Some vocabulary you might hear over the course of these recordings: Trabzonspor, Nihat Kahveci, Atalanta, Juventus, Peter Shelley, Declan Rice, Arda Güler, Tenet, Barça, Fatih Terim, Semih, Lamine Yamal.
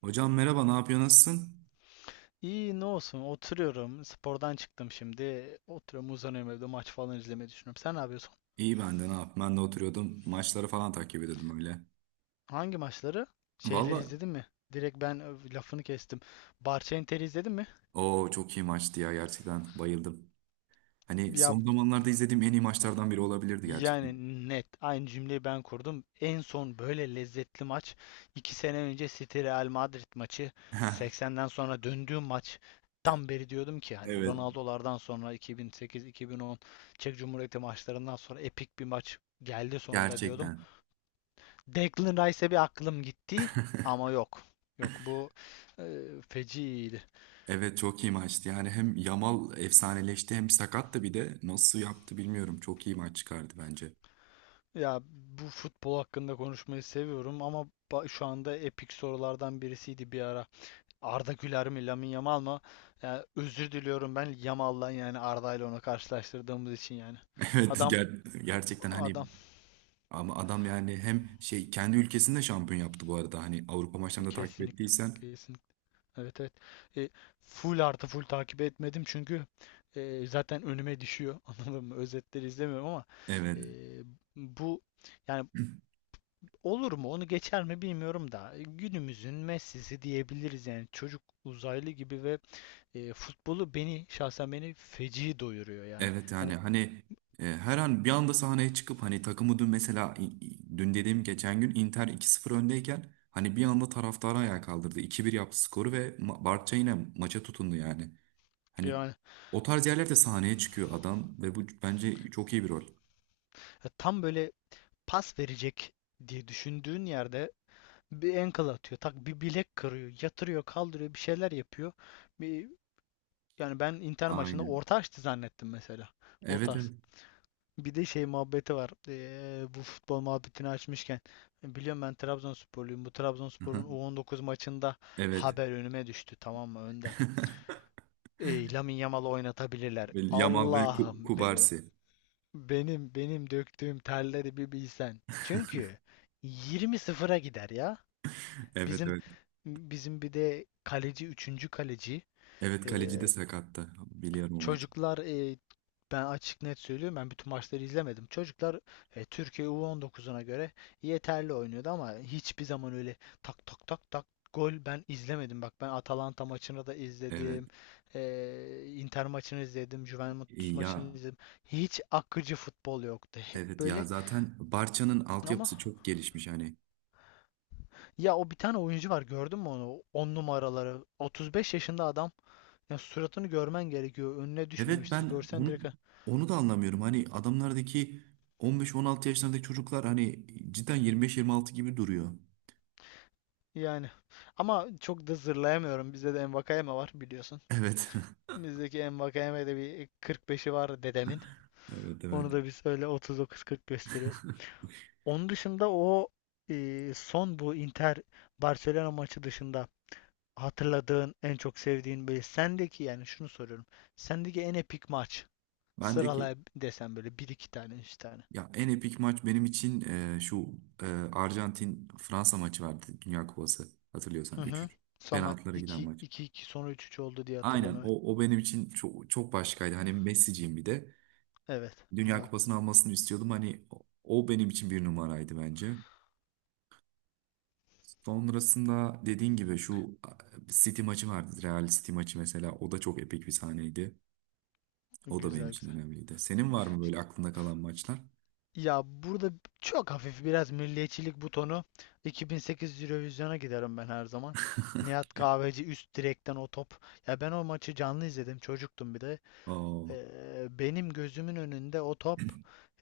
Hocam merhaba, ne yapıyor, nasılsın? İyi ne olsun oturuyorum. Spordan çıktım şimdi. Oturuyorum uzanıyorum evde maç falan izlemeyi düşünüyorum. Sen ne yapıyorsun? İyi ben de ne yap? Ben de oturuyordum. Maçları falan takip ediyordum öyle. Hangi maçları? Şeyleri Valla izledin mi? Direkt ben lafını kestim. Barça Inter'i izledin mi? o çok iyi maçtı ya gerçekten bayıldım. Hani Ya son zamanlarda izlediğim en iyi maçlardan biri olabilirdi gerçekten. yani net aynı cümleyi ben kurdum. En son böyle lezzetli maç 2 sene önce City Real Madrid maçı 80'den sonra döndüğüm maç. Tam beri diyordum ki hani Evet Ronaldo'lardan sonra 2008-2010 Çek Cumhuriyeti maçlarından sonra epik bir maç geldi sonunda diyordum. gerçekten. Declan Rice'e bir aklım gitti ama yok. Yok bu e, feci iyiydi. Evet çok iyi maçtı. Yani hem Yamal efsaneleşti hem sakat da bir de nasıl yaptı bilmiyorum. Çok iyi maç çıkardı bence. Ya bu futbol hakkında konuşmayı seviyorum ama şu anda epik sorulardan birisiydi bir ara. Arda Güler mi, Lamine Yamal mı? Ya, özür diliyorum ben Yamal'dan yani Arda ile onu karşılaştırdığımız için yani. Evet Adam gerçekten hani adam, ama adam yani hem şey kendi ülkesinde şampiyon yaptı bu arada. Hani Avrupa maçlarını da takip kesinlikle ettiysen kesinlikle. Evet evet. E, Full artı full takip etmedim çünkü zaten önüme düşüyor. Anladın mı? Özetleri izlemiyorum ama e, evet. bu yani olur mu? Onu geçer mi bilmiyorum da günümüzün Messi'si diyebiliriz yani çocuk uzaylı gibi ve futbolu beni şahsen beni feci doyuruyor yani. Evet Hani yani hani her an bir anda sahneye çıkıp hani takımı dün mesela dün dediğim geçen gün Inter 2-0 öndeyken hani bir anda taraftarı ayağa kaldırdı. İki bir yaptı skoru ve Barça yine maça tutundu yani. Hani yani o tarz yerlerde sahneye çıkıyor adam ve bu bence çok iyi bir rol. tam böyle pas verecek diye düşündüğün yerde bir ankle atıyor, tak bir bilek kırıyor, yatırıyor, kaldırıyor, bir şeyler yapıyor. Bir Yani ben Inter maçında Aynen. orta açtı zannettim mesela. O Evet tarz. evet. Bir de şey muhabbeti var. Bu futbol muhabbetini açmışken. Biliyorum ben Trabzonsporluyum. Bu Aha, Trabzonspor'un U19 maçında evet. haber önüme düştü, tamam mı Önder? Lamine Yamal'ı oynatabilirler. Ve Yamal ve Allah'ım be- Kubarsi. benim benim döktüğüm terleri bir bilsen. Çünkü 20-0'a gider ya. Evet Bizim evet. bizim bir de kaleci, üçüncü kaleci Evet kaleci de ee, sakattı. Biliyorum o maçı. Çocuklar, ben açık net söylüyorum, ben bütün maçları izlemedim. Çocuklar, Türkiye U19'una göre yeterli oynuyordu ama hiçbir zaman öyle tak tak tak tak gol ben izlemedim. Bak ben Atalanta maçını da Evet. izledim. Inter maçını izledim. Juventus İyi maçını ya. izledim. Hiç akıcı futbol yoktu. Hep Evet ya böyle zaten Barça'nın ama altyapısı çok gelişmiş hani. ya o bir tane oyuncu var, gördün mü onu? 10 numaraları, 35 yaşında adam. Ya suratını görmen gerekiyor. Önüne Evet düşmemiştir. ben Görsen onu direkt onu da anlamıyorum. Hani adamlardaki 15-16 yaşlarındaki çocuklar hani cidden 25-26 gibi duruyor. yani. Ama çok da zırlayamıyorum. Bizde de Envakayeme var biliyorsun. Evet. Bizdeki Envakayeme'de bir 45'i var dedemin. Evet evet. Onu da biz öyle 39-40 gösteriyoruz. Onun dışında son bu Inter Barcelona maçı dışında hatırladığın en çok sevdiğin, böyle sendeki, yani şunu soruyorum. Sendeki en epik maç Bendeki sıralay desem böyle, bir iki tane, 3 tane. ya en epik maç benim için şu e, Arjantin Fransa maçı vardı Dünya Kupası. Hatırlıyorsan Hı üç hı. üç Sonra penaltılara giden iki maç. iki iki, sonra üç üç oldu diye hatırlıyorum, Aynen evet. o o benim için çok çok başkaydı. Hani Messi'ciyim bir de. Evet, Dünya anladım. Kupası'nı almasını istiyordum. Hani o o benim için bir numaraydı bence. Sonrasında dediğin gibi şu City maçı vardı. Real City maçı mesela. O da çok epik bir sahneydi. O da benim Güzel için güzel. önemliydi. Senin var mı böyle aklında kalan maçlar? Ya burada çok hafif biraz milliyetçilik butonu, 2008 Eurovision'a giderim ben her zaman. Nihat Kahveci, üst direkten o top. Ya ben o maçı canlı izledim. Çocuktum bir de. Ee, Oo, benim gözümün önünde o top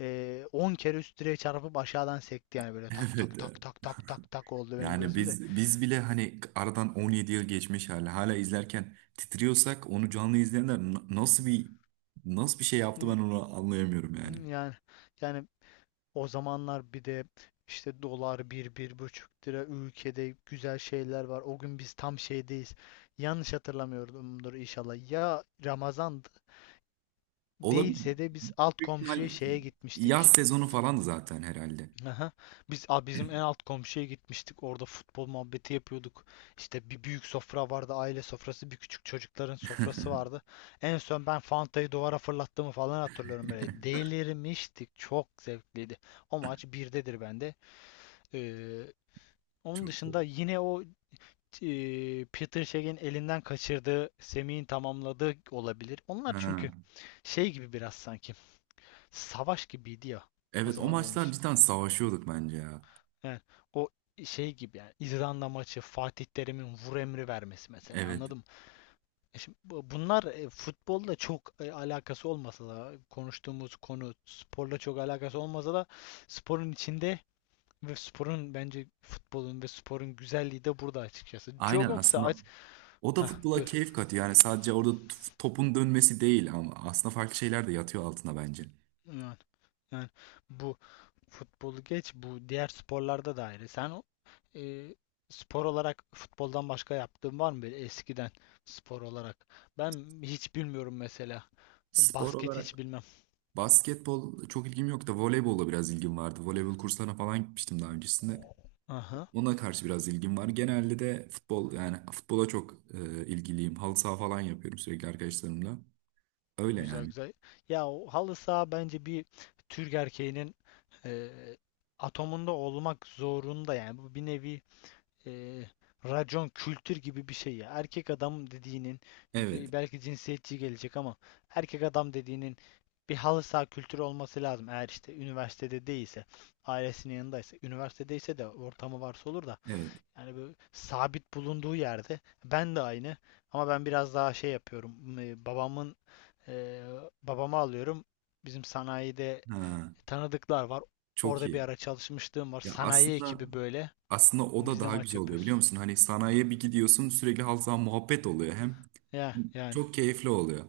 10 kere üst direğe çarpıp aşağıdan sekti yani, böyle tak evet. tak tak tak tak tak tak oldu benim Yani gözümde. biz bile hani aradan 17 yıl geçmiş hala izlerken titriyorsak onu canlı izleyenler nasıl bir nasıl bir şey yaptı Ee, ben onu anlayamıyorum yani. Yani yani, o zamanlar bir de işte dolar bir bir buçuk lira, ülkede güzel şeyler var. O gün biz tam şeydeyiz. Yanlış hatırlamıyorumdur inşallah. Ya Ramazan Olabilir. değilse de biz alt Büyük ihtimal komşuya şeye yaz gitmiştik. sezonu falan zaten herhalde. Aha. Bizim en alt komşuya gitmiştik. Orada futbol muhabbeti yapıyorduk. İşte bir büyük sofra vardı, aile sofrası, bir küçük çocukların sofrası vardı. En son ben Fanta'yı duvara fırlattığımı falan hatırlıyorum böyle. Delirmiştik. Çok zevkliydi. O maç birdedir bende. Ee, Onun Çok iyi. dışında yine Peter Shelley'in elinden kaçırdığı, Semih'in tamamladığı olabilir. Onlar Ha. çünkü şey gibi biraz sanki. Savaş gibiydi ya o Evet o zaman benim maçlar için. cidden savaşıyorduk bence ya. Yani o şey gibi, yani İzlanda maçı Fatih Terim'in vur emri vermesi mesela, Evet. anladım. Şimdi bunlar futbolla çok alakası olmasa da, konuştuğumuz konu sporla çok alakası olmasa da sporun içinde ve sporun, bence futbolun ve sporun güzelliği de burada açıkçası. Joe Aynen Cox'a aslında aç... o da Hah, futbola buyur. keyif katıyor. Yani sadece orada topun dönmesi değil ama aslında farklı şeyler de yatıyor altına bence. Evet. Yani bu futbolu geç, bu diğer sporlarda da ayrı. Sen e, spor olarak futboldan başka yaptığın var mı böyle eskiden, spor olarak? Ben hiç bilmiyorum mesela. Spor Basket hiç olarak bilmem. basketbol çok ilgim yok da voleybolla biraz ilgim vardı. Voleybol kurslarına falan gitmiştim daha öncesinde. Aha. Ona karşı biraz ilgim var. Genelde de futbol yani futbola çok ilgiliyim. Halı saha falan yapıyorum sürekli arkadaşlarımla. Öyle Güzel yani. güzel. Ya o halı saha bence bir Türk erkeğinin e, atomunda olmak zorunda yani. Bu bir nevi e, racon kültür gibi bir şey ya. Erkek adam dediğinin, Evet. Belki cinsiyetçi gelecek ama, erkek adam dediğinin bir halı saha kültürü olması lazım. Eğer işte üniversitede değilse, ailesinin yanındaysa, üniversitedeyse de ortamı varsa olur da Evet. yani böyle sabit bulunduğu yerde ben de aynı, ama ben biraz daha şey yapıyorum. E, babamı alıyorum. Bizim sanayide Ha, tanıdıklar var. çok Orada bir iyi. ara çalışmışlığım var. Ya Sanayi aslında ekibi böyle. aslında o da Biz de daha maç güzel oluyor biliyor yapıyoruz. musun? Hani sanayiye bir gidiyorsun sürekli halkla muhabbet oluyor hem Ya yani çok keyifli oluyor.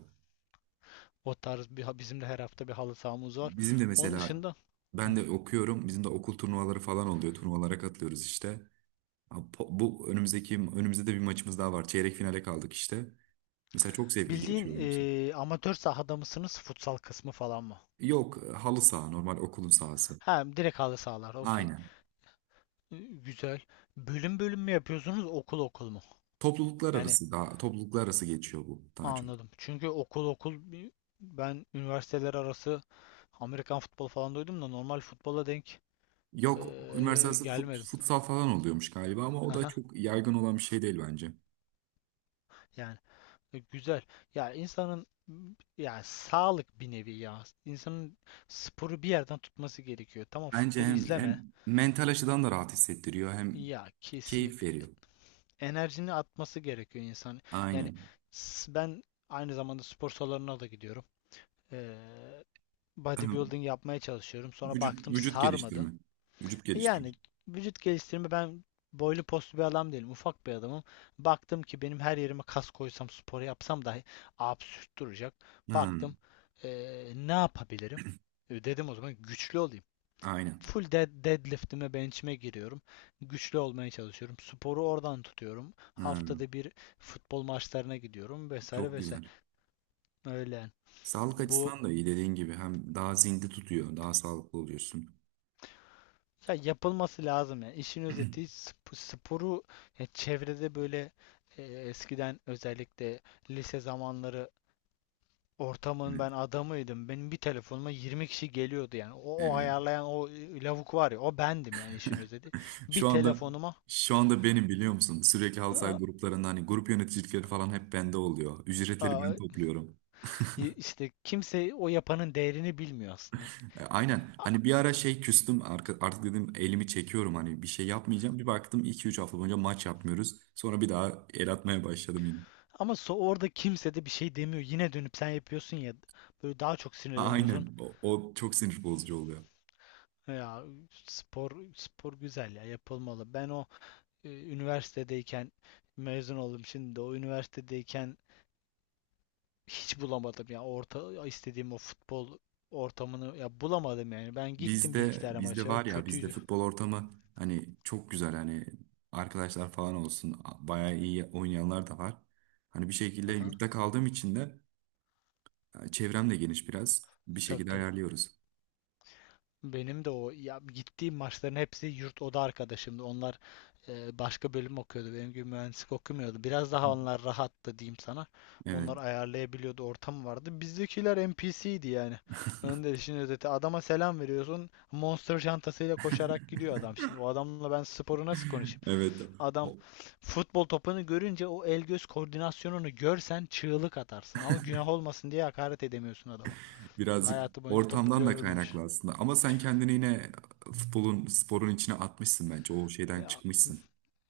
o tarz bir bizim de her hafta bir halı sahamız var. Bizim de Onun mesela dışında hı, ben de okuyorum. Bizim de okul turnuvaları falan oluyor. Turnuvalara katılıyoruz işte. Ha, bu önümüzdeki önümüzde de bir maçımız daha var. Çeyrek finale kaldık işte. Mesela çok zevkli bildiğin geçiyor benim için. Amatör sahada mısınız, futsal kısmı falan mı? Yok halı saha normal okulun sahası. Ha, direkt halı sahalar, okey. Aynen. Güzel. Bölüm bölüm mü yapıyorsunuz, okul okul mu? Yani Topluluklar arası geçiyor bu daha çok. anladım. Çünkü okul okul ben üniversiteler arası Amerikan futbolu falan duydum da normal futbola denk Yok üniversite arası gelmedim. futsal falan oluyormuş galiba ama o da Haha. çok yaygın olan bir şey değil bence. Yani, güzel. Ya insanın yani sağlık bir nevi ya. İnsanın sporu bir yerden tutması gerekiyor. Tamam, Bence futbol hem, izleme. hem mental açıdan da rahat hissettiriyor hem Ya keyif kesinlikle. veriyor. Enerjini atması gerekiyor insan. Yani Aynen. Ben aynı zamanda spor salonuna da gidiyorum. Ee, bodybuilding yapmaya çalışıyorum. Sonra baktım vücut sarmadı. geliştirme. Vücut geliştirme. Yani vücut geliştirme, ben boylu postlu bir adam değilim. Ufak bir adamım. Baktım ki benim her yerime kas koysam, spor yapsam dahi absürt duracak. Ha, Baktım ne yapabilirim? Dedim o zaman güçlü olayım. aynen. Full deadlift'ime, bench'ime giriyorum. Güçlü olmaya çalışıyorum. Sporu oradan tutuyorum. Ha, Haftada bir futbol maçlarına gidiyorum vesaire çok vesaire. güzel. Öyle. Yani. Sağlık Bu açısından da iyi dediğin gibi hem daha zinde tutuyor, daha sağlıklı oluyorsun. Ya yapılması lazım yani. İşin özeti sporu, ya çevrede böyle eskiden özellikle lise zamanları ortamın Evet. ben adamıydım. Benim bir telefonuma 20 kişi geliyordu yani. O Evet. ayarlayan o lavuk var ya, o bendim yani, işin özeti. Bir Şu anda telefonuma şu anda benim biliyor musun? Sürekli halsay aa, gruplarında hani grup yöneticilikleri falan hep bende oluyor. Ücretleri aa, ben topluyorum. İşte kimse o yapanın değerini bilmiyor aslında. E, E, aynen. a- Hani bir ara şey küstüm artık dedim elimi çekiyorum hani bir şey yapmayacağım. Bir baktım iki üç hafta boyunca maç yapmıyoruz. Sonra bir daha el atmaya başladım yine. Ama orada kimse de bir şey demiyor. Yine dönüp sen yapıyorsun ya, böyle daha çok sinirleniyorsun. Aynen. O çok sinir bozucu oluyor. Ya spor spor güzel ya, yapılmalı. Ben üniversitedeyken, mezun oldum şimdi de, o üniversitedeyken hiç bulamadım ya, orta istediğim o futbol ortamını ya bulamadım yani. Ben gittim bir iki tane Bizde maça, var ya bizde kötüydü. futbol ortamı hani çok güzel hani arkadaşlar falan olsun. Bayağı iyi oynayanlar da var. Hani bir şekilde Aha. yurtta kaldığım için de çevrem de geniş biraz. Bir Tabii şekilde tabii. ayarlıyoruz. Benim de o ya gittiğim maçların hepsi yurt oda arkadaşımdı. Onlar başka bölüm okuyordu. Benim gibi mühendislik okumuyordu. Biraz daha onlar rahattı diyeyim sana. Evet. Onlar ayarlayabiliyordu, ortam vardı. Bizdekiler NPC'ydi yani. Önde işin özeti. Adama selam veriyorsun. Monster çantasıyla koşarak gidiyor adam şimdi. O adamla ben sporu nasıl konuşayım? Evet. Adam futbol topunu görünce o el göz koordinasyonunu görsen çığlık atarsın. Ama günah olmasın diye hakaret edemiyorsun adama. Birazcık Hayatı boyunca topu ortamdan da görmemiş. kaynaklı aslında. Ama sen kendini yine futbolun, sporun içine atmışsın bence. O şeyden Ya çıkmışsın.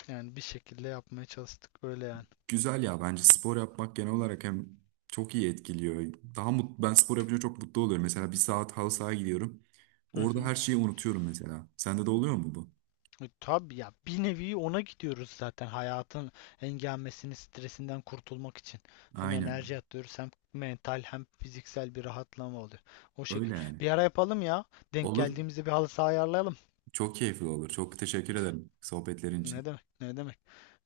yani bir şekilde yapmaya çalıştık öyle yani. Güzel ya bence spor yapmak genel olarak hem çok iyi etkiliyor. Daha mut ben spor yapınca çok mutlu oluyorum. Mesela bir saat halı sahaya gidiyorum. Hı Orada hı. her şeyi unutuyorum mesela. Sende de oluyor mu bu? Tabii ya, bir nevi ona gidiyoruz zaten, hayatın engelmesini stresinden kurtulmak için. Hem Aynen. enerji atıyoruz, hem mental hem fiziksel bir rahatlama oluyor. O şekil. Öyle yani. Bir ara yapalım ya. Denk Olur. geldiğimizde bir halı saha ayarlayalım. Çok keyifli olur. Çok teşekkür ederim sohbetlerin Ne için. demek ne demek.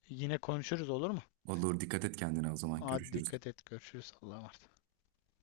Yine konuşuruz, olur mu? Olur. Dikkat et kendine o zaman. Hadi Görüşürüz. dikkat et, görüşürüz, Allah'a emanet.